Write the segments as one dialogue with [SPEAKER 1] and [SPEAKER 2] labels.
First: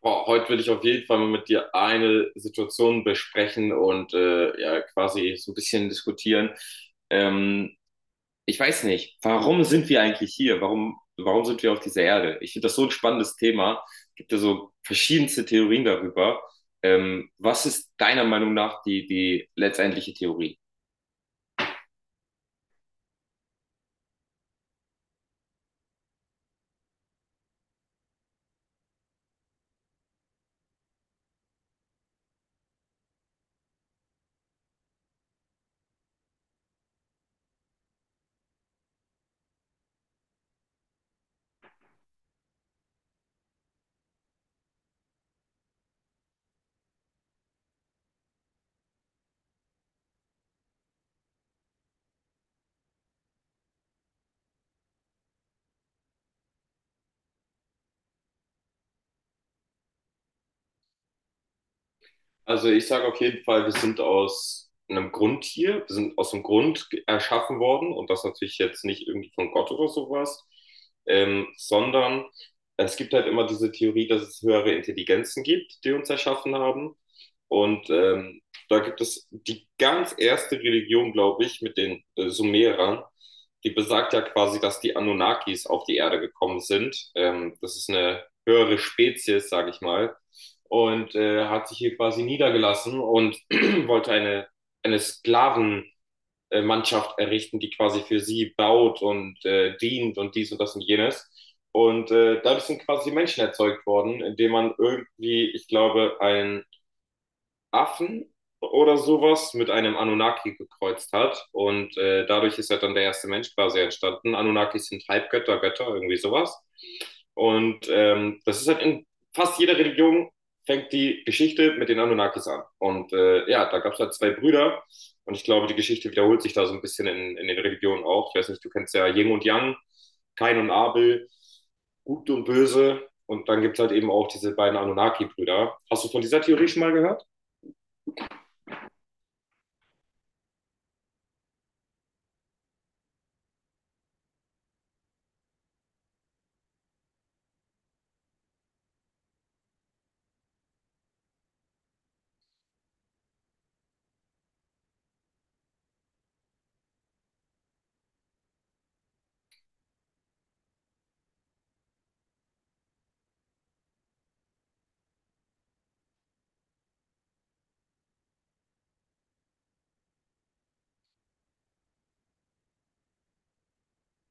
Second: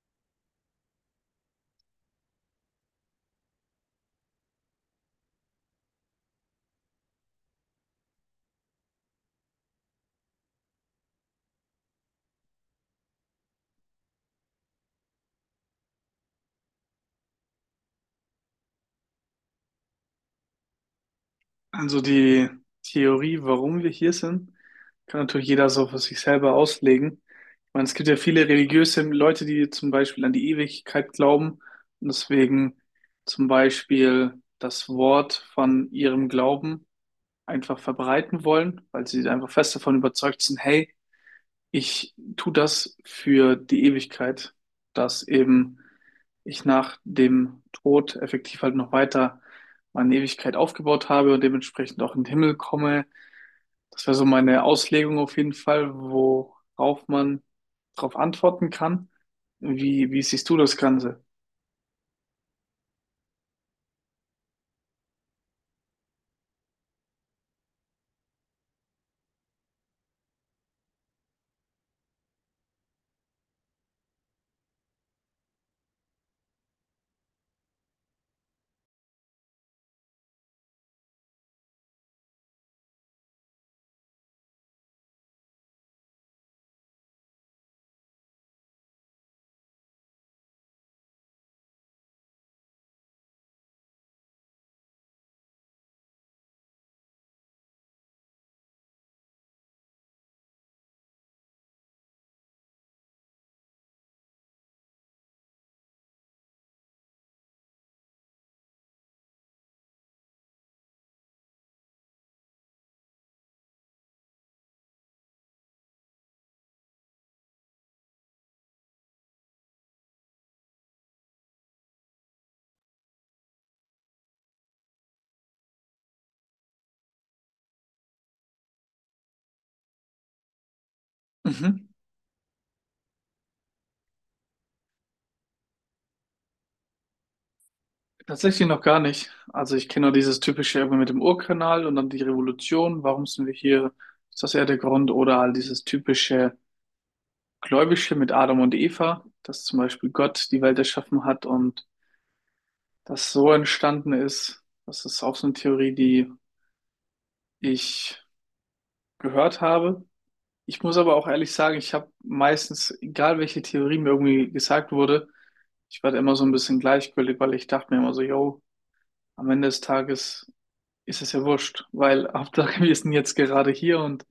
[SPEAKER 1] Boah, heute will ich auf jeden Fall mal mit dir eine Situation besprechen und ja, quasi so ein bisschen diskutieren. Ähm, Ich weiß nicht, warum sind wir eigentlich hier? Warum sind wir auf dieser Erde? Ich finde das so ein spannendes Thema. Es gibt ja so verschiedenste Theorien darüber. Was ist deiner Meinung nach die letztendliche Theorie?
[SPEAKER 2] Also die Theorie, warum wir hier sind, kann natürlich jeder so für sich selber auslegen. Ich meine, es gibt ja viele religiöse Leute, die zum Beispiel an die Ewigkeit glauben und deswegen zum Beispiel das Wort von ihrem Glauben einfach verbreiten wollen, weil sie einfach fest davon überzeugt sind, hey, ich tue das für die Ewigkeit, dass eben ich nach dem Tod effektiv halt noch weiter meine Ewigkeit aufgebaut habe und dementsprechend auch in den Himmel komme. Das wäre so meine Auslegung auf jeden Fall, worauf man darauf antworten kann. Wie siehst du das Ganze?
[SPEAKER 1] Also ich sage auf jeden Fall, wir sind aus einem Grund hier, wir sind aus dem Grund erschaffen worden und das natürlich jetzt nicht irgendwie von Gott oder sowas, sondern es gibt halt immer diese Theorie, dass es höhere Intelligenzen gibt, die uns erschaffen haben. Und da gibt es die ganz erste Religion, glaube ich, mit den Sumerern, die besagt ja quasi, dass die Anunnakis auf die Erde gekommen sind. Das ist eine höhere Spezies, sage ich mal, und hat sich hier quasi niedergelassen und wollte eine Sklavenmannschaft errichten, die quasi für sie baut und dient und dies und das und jenes. Und dadurch sind quasi Menschen erzeugt worden, indem man irgendwie, ich glaube, ein Affen oder sowas mit einem Anunnaki gekreuzt hat. Und dadurch ist halt dann der erste Mensch quasi entstanden. Anunnakis sind Halbgötter, Götter, irgendwie sowas. Und das ist halt in fast jeder Religion fängt die Geschichte mit den Anunnakis an. Und ja, da gab es halt zwei Brüder. Und ich glaube, die Geschichte wiederholt sich da so ein bisschen in den Religionen auch. Ich weiß nicht, du kennst ja Yin und Yang, Kain und Abel,
[SPEAKER 2] Mhm.
[SPEAKER 1] Gut und Böse. Und dann gibt es halt eben auch diese beiden Anunnaki-Brüder. Hast du von dieser Theorie schon mal gehört?
[SPEAKER 2] Tatsächlich noch gar nicht. Also ich kenne nur dieses typische irgendwie mit dem Urkanal und dann die Revolution. Warum sind wir hier? Ist das eher der Grund? Oder all dieses typische Gläubische mit Adam und Eva, dass zum Beispiel Gott die Welt erschaffen hat und das so entstanden ist. Das ist auch so eine Theorie, die ich gehört habe. Ich muss aber auch ehrlich sagen, ich habe meistens, egal welche Theorie mir irgendwie gesagt wurde, ich war da immer so ein bisschen gleichgültig, weil ich dachte mir immer so, yo, am Ende des Tages ist es ja wurscht, weil Hauptsache wir sind jetzt gerade hier und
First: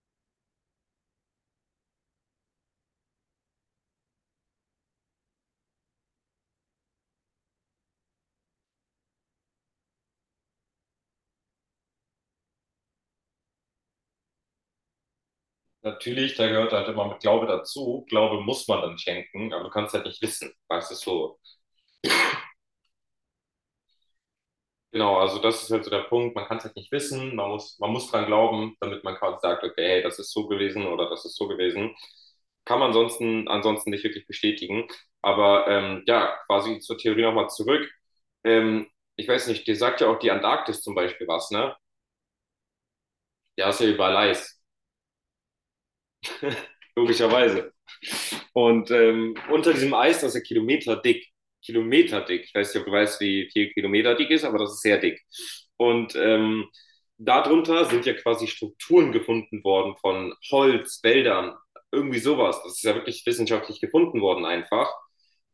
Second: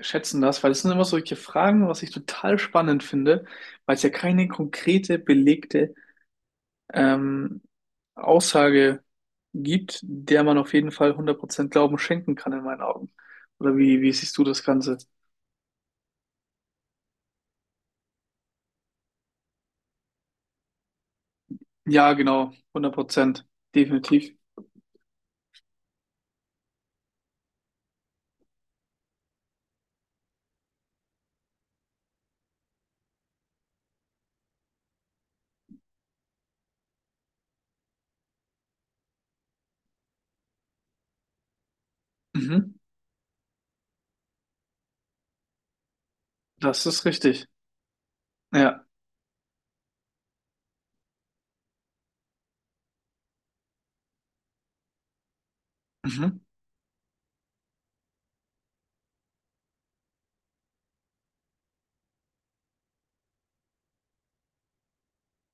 [SPEAKER 2] schätzen das, weil es sind immer solche Fragen, was ich total spannend finde, weil es ja keine konkrete, belegte ähm, Aussage gibt, der man auf jeden Fall hundert Prozent Glauben schenken kann in meinen Augen. Oder wie siehst du das Ganze?
[SPEAKER 1] Natürlich, da gehört halt immer mit Glaube dazu. Glaube muss man dann schenken, aber du kannst halt nicht wissen, weißt du so.
[SPEAKER 2] Ja, genau, hundert Prozent, definitiv.
[SPEAKER 1] Genau, also das ist halt so der Punkt. Man kann es halt nicht wissen. Man muss dran glauben, damit man quasi sagt, okay, hey, das ist so gewesen oder das ist so gewesen. Kann man ansonsten nicht wirklich bestätigen. Aber ja, quasi zur Theorie nochmal zurück. Ähm, Ich weiß nicht, dir sagt ja auch die Antarktis zum Beispiel was, ne?
[SPEAKER 2] Mhm.
[SPEAKER 1] Ja, ist ja überall Eis.
[SPEAKER 2] Das ist richtig.
[SPEAKER 1] Logischerweise.
[SPEAKER 2] Ja.
[SPEAKER 1] Und unter diesem Eis, das ist ja kilometerdick. Kilometerdick. Ich weiß nicht, ob du weißt, wie viel Kilometer dick ist, aber das ist sehr dick. Und
[SPEAKER 2] Mhm.
[SPEAKER 1] darunter sind ja quasi Strukturen gefunden worden von Holz, Wäldern, irgendwie sowas. Das ist ja wirklich wissenschaftlich gefunden worden einfach.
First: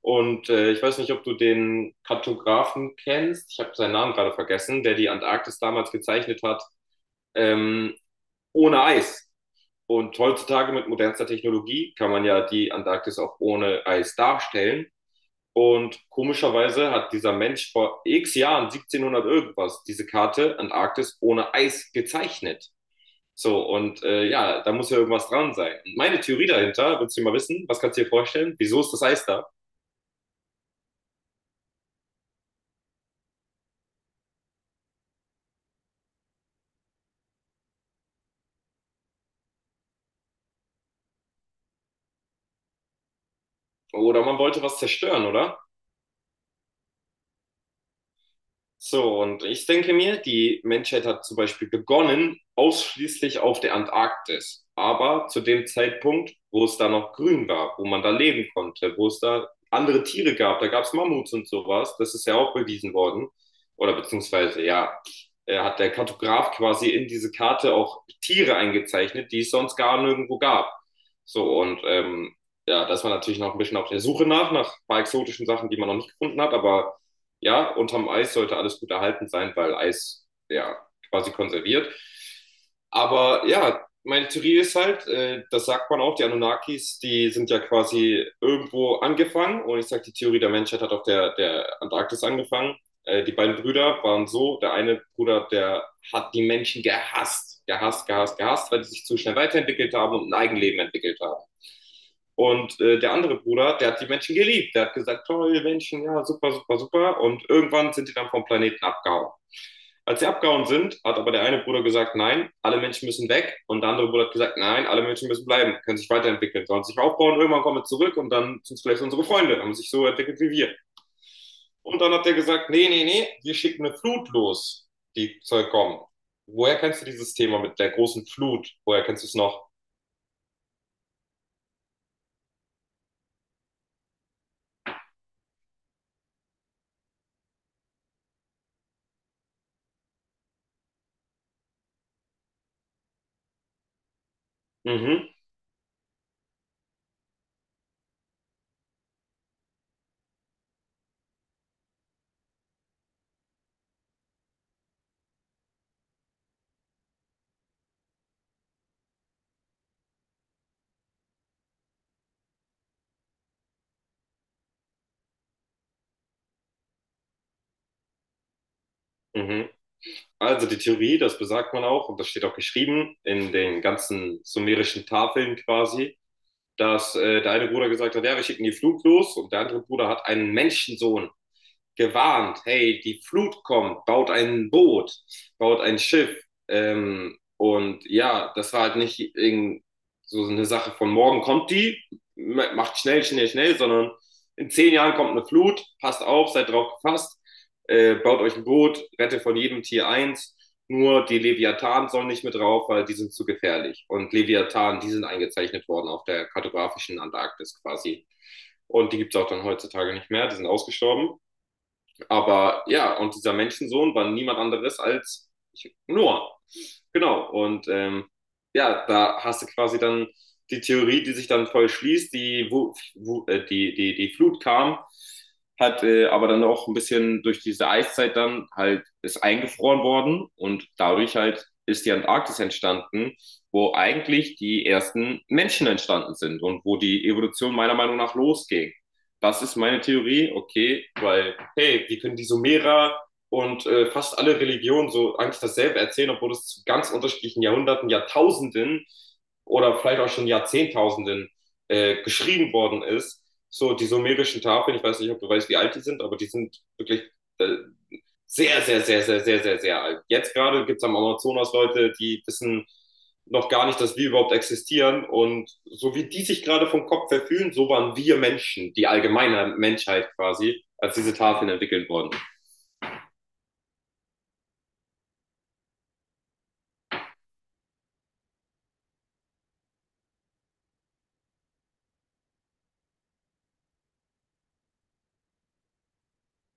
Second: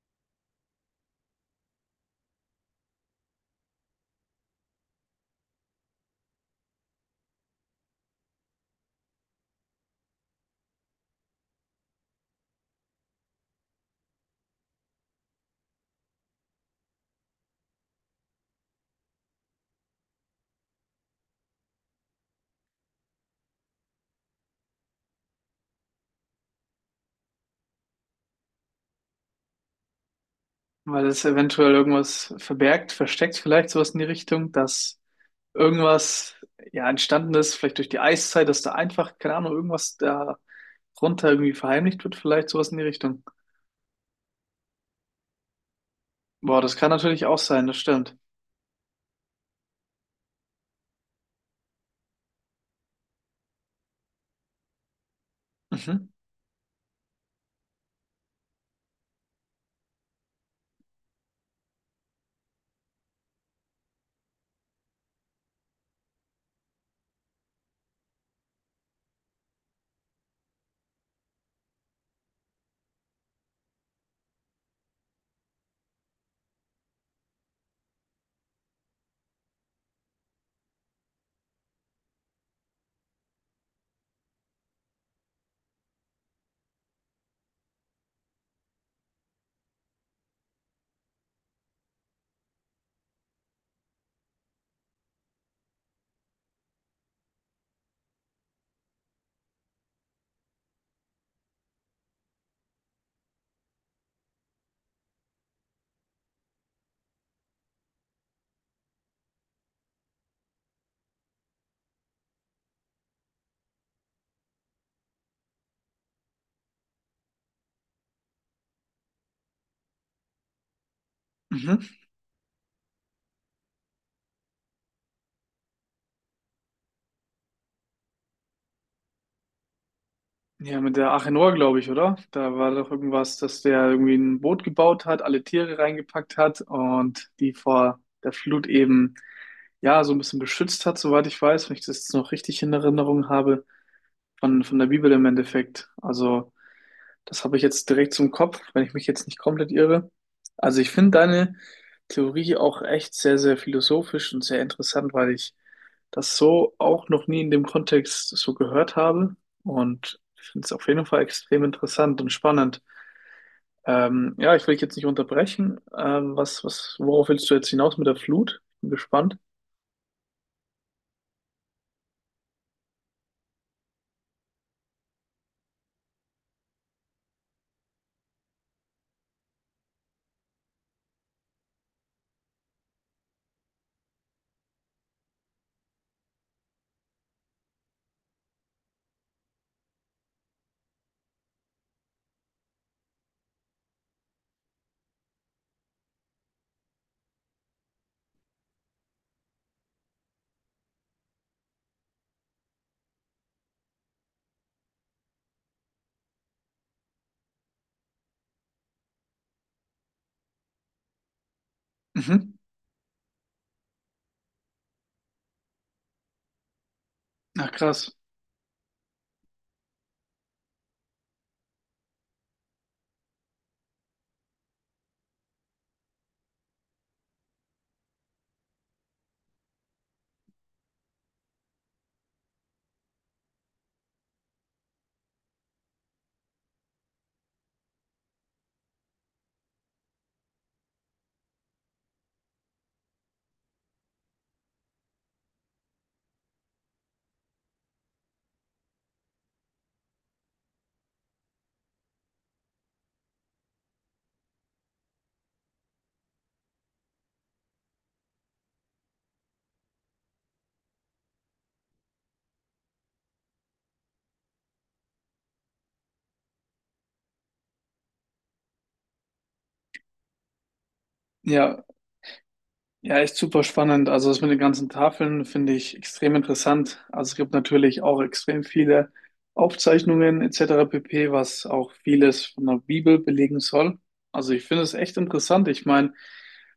[SPEAKER 1] Und ich weiß nicht, ob du den Kartografen kennst. Ich habe seinen Namen gerade vergessen, der die Antarktis damals gezeichnet hat, ähm, ohne Eis. Und heutzutage mit modernster Technologie kann man ja die Antarktis auch ohne Eis darstellen. Und komischerweise hat dieser Mensch vor x Jahren, 1700 irgendwas, diese Karte Antarktis ohne Eis gezeichnet. So, und ja, da muss ja irgendwas dran sein. Und meine Theorie dahinter, willst du mal wissen, was kannst du dir vorstellen? Wieso ist das Eis da?
[SPEAKER 2] Weil es eventuell irgendwas verbergt, versteckt, vielleicht sowas in die Richtung, dass irgendwas ja entstanden ist, vielleicht durch die Eiszeit, dass da einfach, keine Ahnung, irgendwas da runter irgendwie verheimlicht wird, vielleicht sowas in die Richtung.
[SPEAKER 1] Oder man wollte was zerstören, oder?
[SPEAKER 2] Boah, das kann natürlich auch sein, das stimmt.
[SPEAKER 1] So, und ich denke mir, die Menschheit hat zum Beispiel begonnen ausschließlich auf der Antarktis, aber zu dem
[SPEAKER 2] Mhm.
[SPEAKER 1] Zeitpunkt, wo es da noch grün war, wo man da leben konnte, wo es da andere Tiere gab, da gab es Mammuts und sowas, das ist ja auch bewiesen worden, oder beziehungsweise, ja, hat der Kartograf quasi in diese Karte auch Tiere eingezeichnet, die es sonst gar nirgendwo gab. So, und ja, das war natürlich noch ein bisschen auf der Suche nach ein paar exotischen Sachen, die man noch nicht gefunden hat, aber ja, unterm Eis sollte alles gut erhalten sein, weil Eis ja quasi konserviert. Aber ja, meine Theorie ist halt, das sagt man auch, die Anunnakis, die sind ja quasi irgendwo angefangen. Und ich sage, die Theorie der Menschheit hat auf der Antarktis angefangen. Die beiden Brüder waren so, der eine Bruder, der hat die Menschen gehasst, gehasst, gehasst, gehasst, weil die sich zu schnell weiterentwickelt haben und ein Eigenleben entwickelt haben. Und der andere Bruder, der hat die Menschen geliebt. Der hat gesagt, toll, Menschen, ja, super, super, super. Und irgendwann sind die dann vom Planeten abgehauen. Als sie abgehauen sind, hat aber der eine Bruder gesagt, nein, alle Menschen müssen weg. Und der andere Bruder hat gesagt, nein, alle Menschen müssen bleiben, können sich weiterentwickeln, sollen sich aufbauen, irgendwann kommen wir zurück und dann sind es vielleicht unsere Freunde, haben sich so entwickelt wie wir.
[SPEAKER 2] Mhm.
[SPEAKER 1] Und dann hat er gesagt, nee, nee, nee, wir schicken eine Flut los, die soll kommen. Woher kennst du dieses Thema mit der großen Flut? Woher kennst du es noch?
[SPEAKER 2] Ja, mit der Achenor, glaube ich, oder? Da war doch irgendwas, dass der irgendwie ein Boot gebaut hat, alle Tiere reingepackt hat und die vor der Flut eben ja so ein bisschen beschützt hat, soweit ich weiß, wenn ich das jetzt noch richtig in Erinnerung habe, von der Bibel im
[SPEAKER 1] Mhm,
[SPEAKER 2] Endeffekt. Also, das habe ich jetzt direkt zum Kopf, wenn ich mich jetzt nicht komplett irre. Also ich finde deine Theorie auch echt sehr, sehr philosophisch und sehr interessant, weil ich das so auch noch nie in dem Kontext so gehört habe. Und ich finde es auf jeden Fall extrem interessant und spannend. Ja, ich will dich jetzt nicht unterbrechen. Worauf willst du jetzt hinaus mit der Flut? Bin gespannt.
[SPEAKER 1] mhm. Also die Theorie, das besagt man auch, und das steht auch geschrieben in den ganzen sumerischen Tafeln quasi, dass der eine Bruder gesagt hat, ja, wir schicken die Flut los und der andere Bruder hat einen Menschensohn gewarnt, hey, die Flut kommt, baut ein Boot, baut ein Schiff. Und ja, das war halt nicht so eine Sache von morgen kommt die, macht schnell, schnell, schnell, sondern in 10 Jahren kommt eine Flut, passt auf, seid drauf gefasst, baut euch ein Boot, rette von jedem Tier eins. Nur die Leviathan sollen nicht mit drauf, weil die sind zu gefährlich. Und Leviathan, die sind eingezeichnet worden auf der kartografischen Antarktis quasi. Und die gibt es auch dann heutzutage nicht mehr, die sind ausgestorben,
[SPEAKER 2] Mhm.
[SPEAKER 1] aber ja, und dieser Menschensohn war niemand anderes als Noah. Genau.
[SPEAKER 2] Ach,
[SPEAKER 1] Und
[SPEAKER 2] krass.
[SPEAKER 1] ja, da hast du quasi dann die Theorie, die sich dann voll schließt, die, wo, wo, die, die, die Flut kam, hat aber dann auch ein bisschen durch diese Eiszeit dann halt ist eingefroren worden und dadurch halt ist die Antarktis entstanden, wo eigentlich die ersten Menschen entstanden sind und wo die Evolution meiner Meinung nach losging. Das ist meine Theorie, okay, weil, hey, wie können die Sumerer und fast alle Religionen so eigentlich dasselbe erzählen, obwohl es zu ganz unterschiedlichen Jahrhunderten, Jahrtausenden oder vielleicht auch schon Jahrzehntausenden geschrieben worden ist. So, die sumerischen Tafeln, ich weiß nicht, ob du weißt, wie alt die sind, aber die sind wirklich äh, sehr, sehr, sehr, sehr, sehr, sehr, sehr alt. Jetzt gerade gibt es am Amazonas Leute, die wissen noch gar nicht, dass wir überhaupt existieren. Und so wie die sich gerade vom Kopf verfühlen, so waren wir Menschen, die allgemeine Menschheit quasi, als diese Tafeln
[SPEAKER 2] Ja,
[SPEAKER 1] entwickelt wurden.
[SPEAKER 2] ja, echt super spannend. Also das mit den ganzen Tafeln finde ich extrem interessant. Also es gibt natürlich auch extrem viele Aufzeichnungen etc. pp., was auch vieles von der Bibel belegen soll. Also ich finde es echt interessant. Ich meine,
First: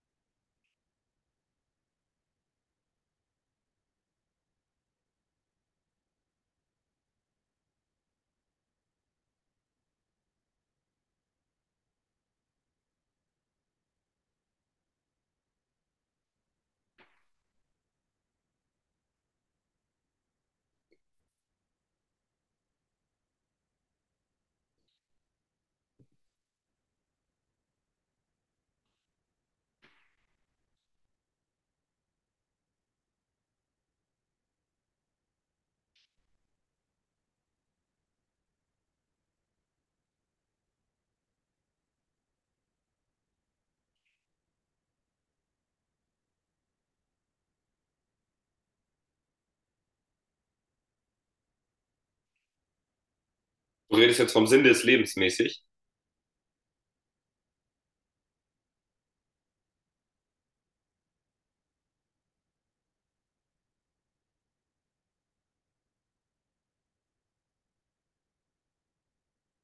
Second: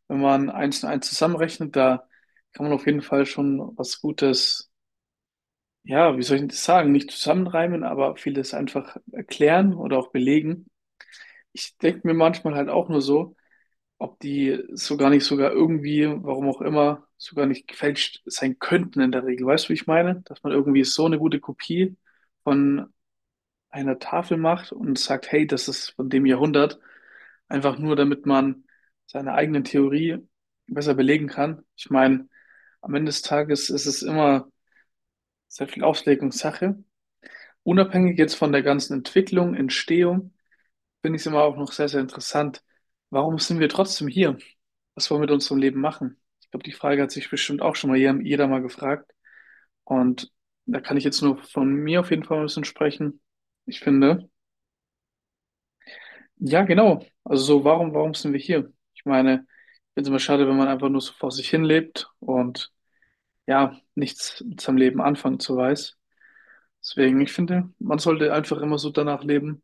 [SPEAKER 2] wenn man eins und eins zusammenrechnet, da kann man auf jeden Fall schon was Gutes, ja, wie soll ich das sagen, nicht zusammenreimen, aber vieles einfach erklären oder auch belegen. Ich denke mir manchmal halt auch nur so, ob die so gar nicht sogar irgendwie, warum auch immer, sogar nicht gefälscht sein könnten in der Regel. Weißt du, wie ich meine? Dass man irgendwie so eine gute Kopie von einer Tafel macht und sagt, hey, das ist von dem Jahrhundert, einfach nur damit man seine eigene Theorie besser belegen kann. Ich meine, am Ende des Tages ist es immer sehr viel Auslegungssache. Unabhängig jetzt von der ganzen Entwicklung, Entstehung, finde ich es immer auch noch sehr, sehr interessant. Warum sind wir trotzdem hier? Was wollen wir mit unserem Leben machen? Ich glaube, die Frage hat sich bestimmt auch schon mal jeder mal gefragt. Und da kann ich jetzt nur von mir auf jeden Fall ein bisschen sprechen. Ich
[SPEAKER 1] Du redest
[SPEAKER 2] finde,
[SPEAKER 1] jetzt vom Sinn des Lebens mäßig.
[SPEAKER 2] ja, genau. Also so, warum sind wir hier? Ich meine, ich finde es immer schade, wenn man einfach nur so vor sich hin lebt und ja, nichts mit seinem Leben anfangen zu weiß. Deswegen, ich finde, man sollte einfach immer so danach leben,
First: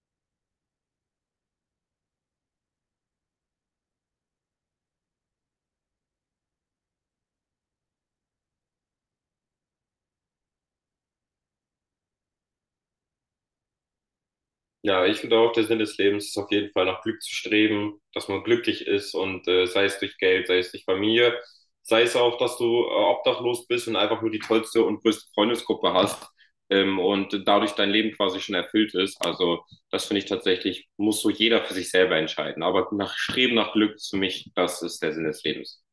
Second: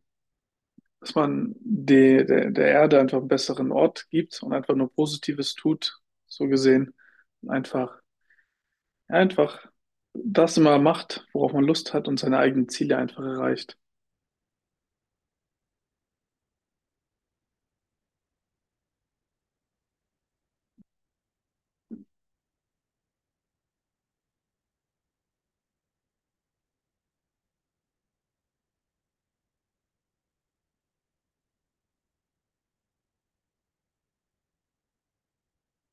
[SPEAKER 2] dass man der Erde einfach einen besseren Ort gibt und einfach nur Positives tut, so gesehen. Und einfach, ja, einfach das immer macht, worauf man Lust hat und seine eigenen Ziele einfach erreicht.
[SPEAKER 1] Ja, ich finde auch, der Sinn des Lebens ist auf jeden Fall nach Glück zu streben, dass man glücklich ist und sei es durch Geld, sei es durch Familie, sei es auch, dass du obdachlos bist und einfach nur die tollste und größte Freundesgruppe hast, und dadurch dein Leben quasi schon erfüllt ist. Also das finde ich tatsächlich, muss so jeder für sich selber entscheiden. Aber nach Streben nach Glück ist für mich, das ist der Sinn des Lebens.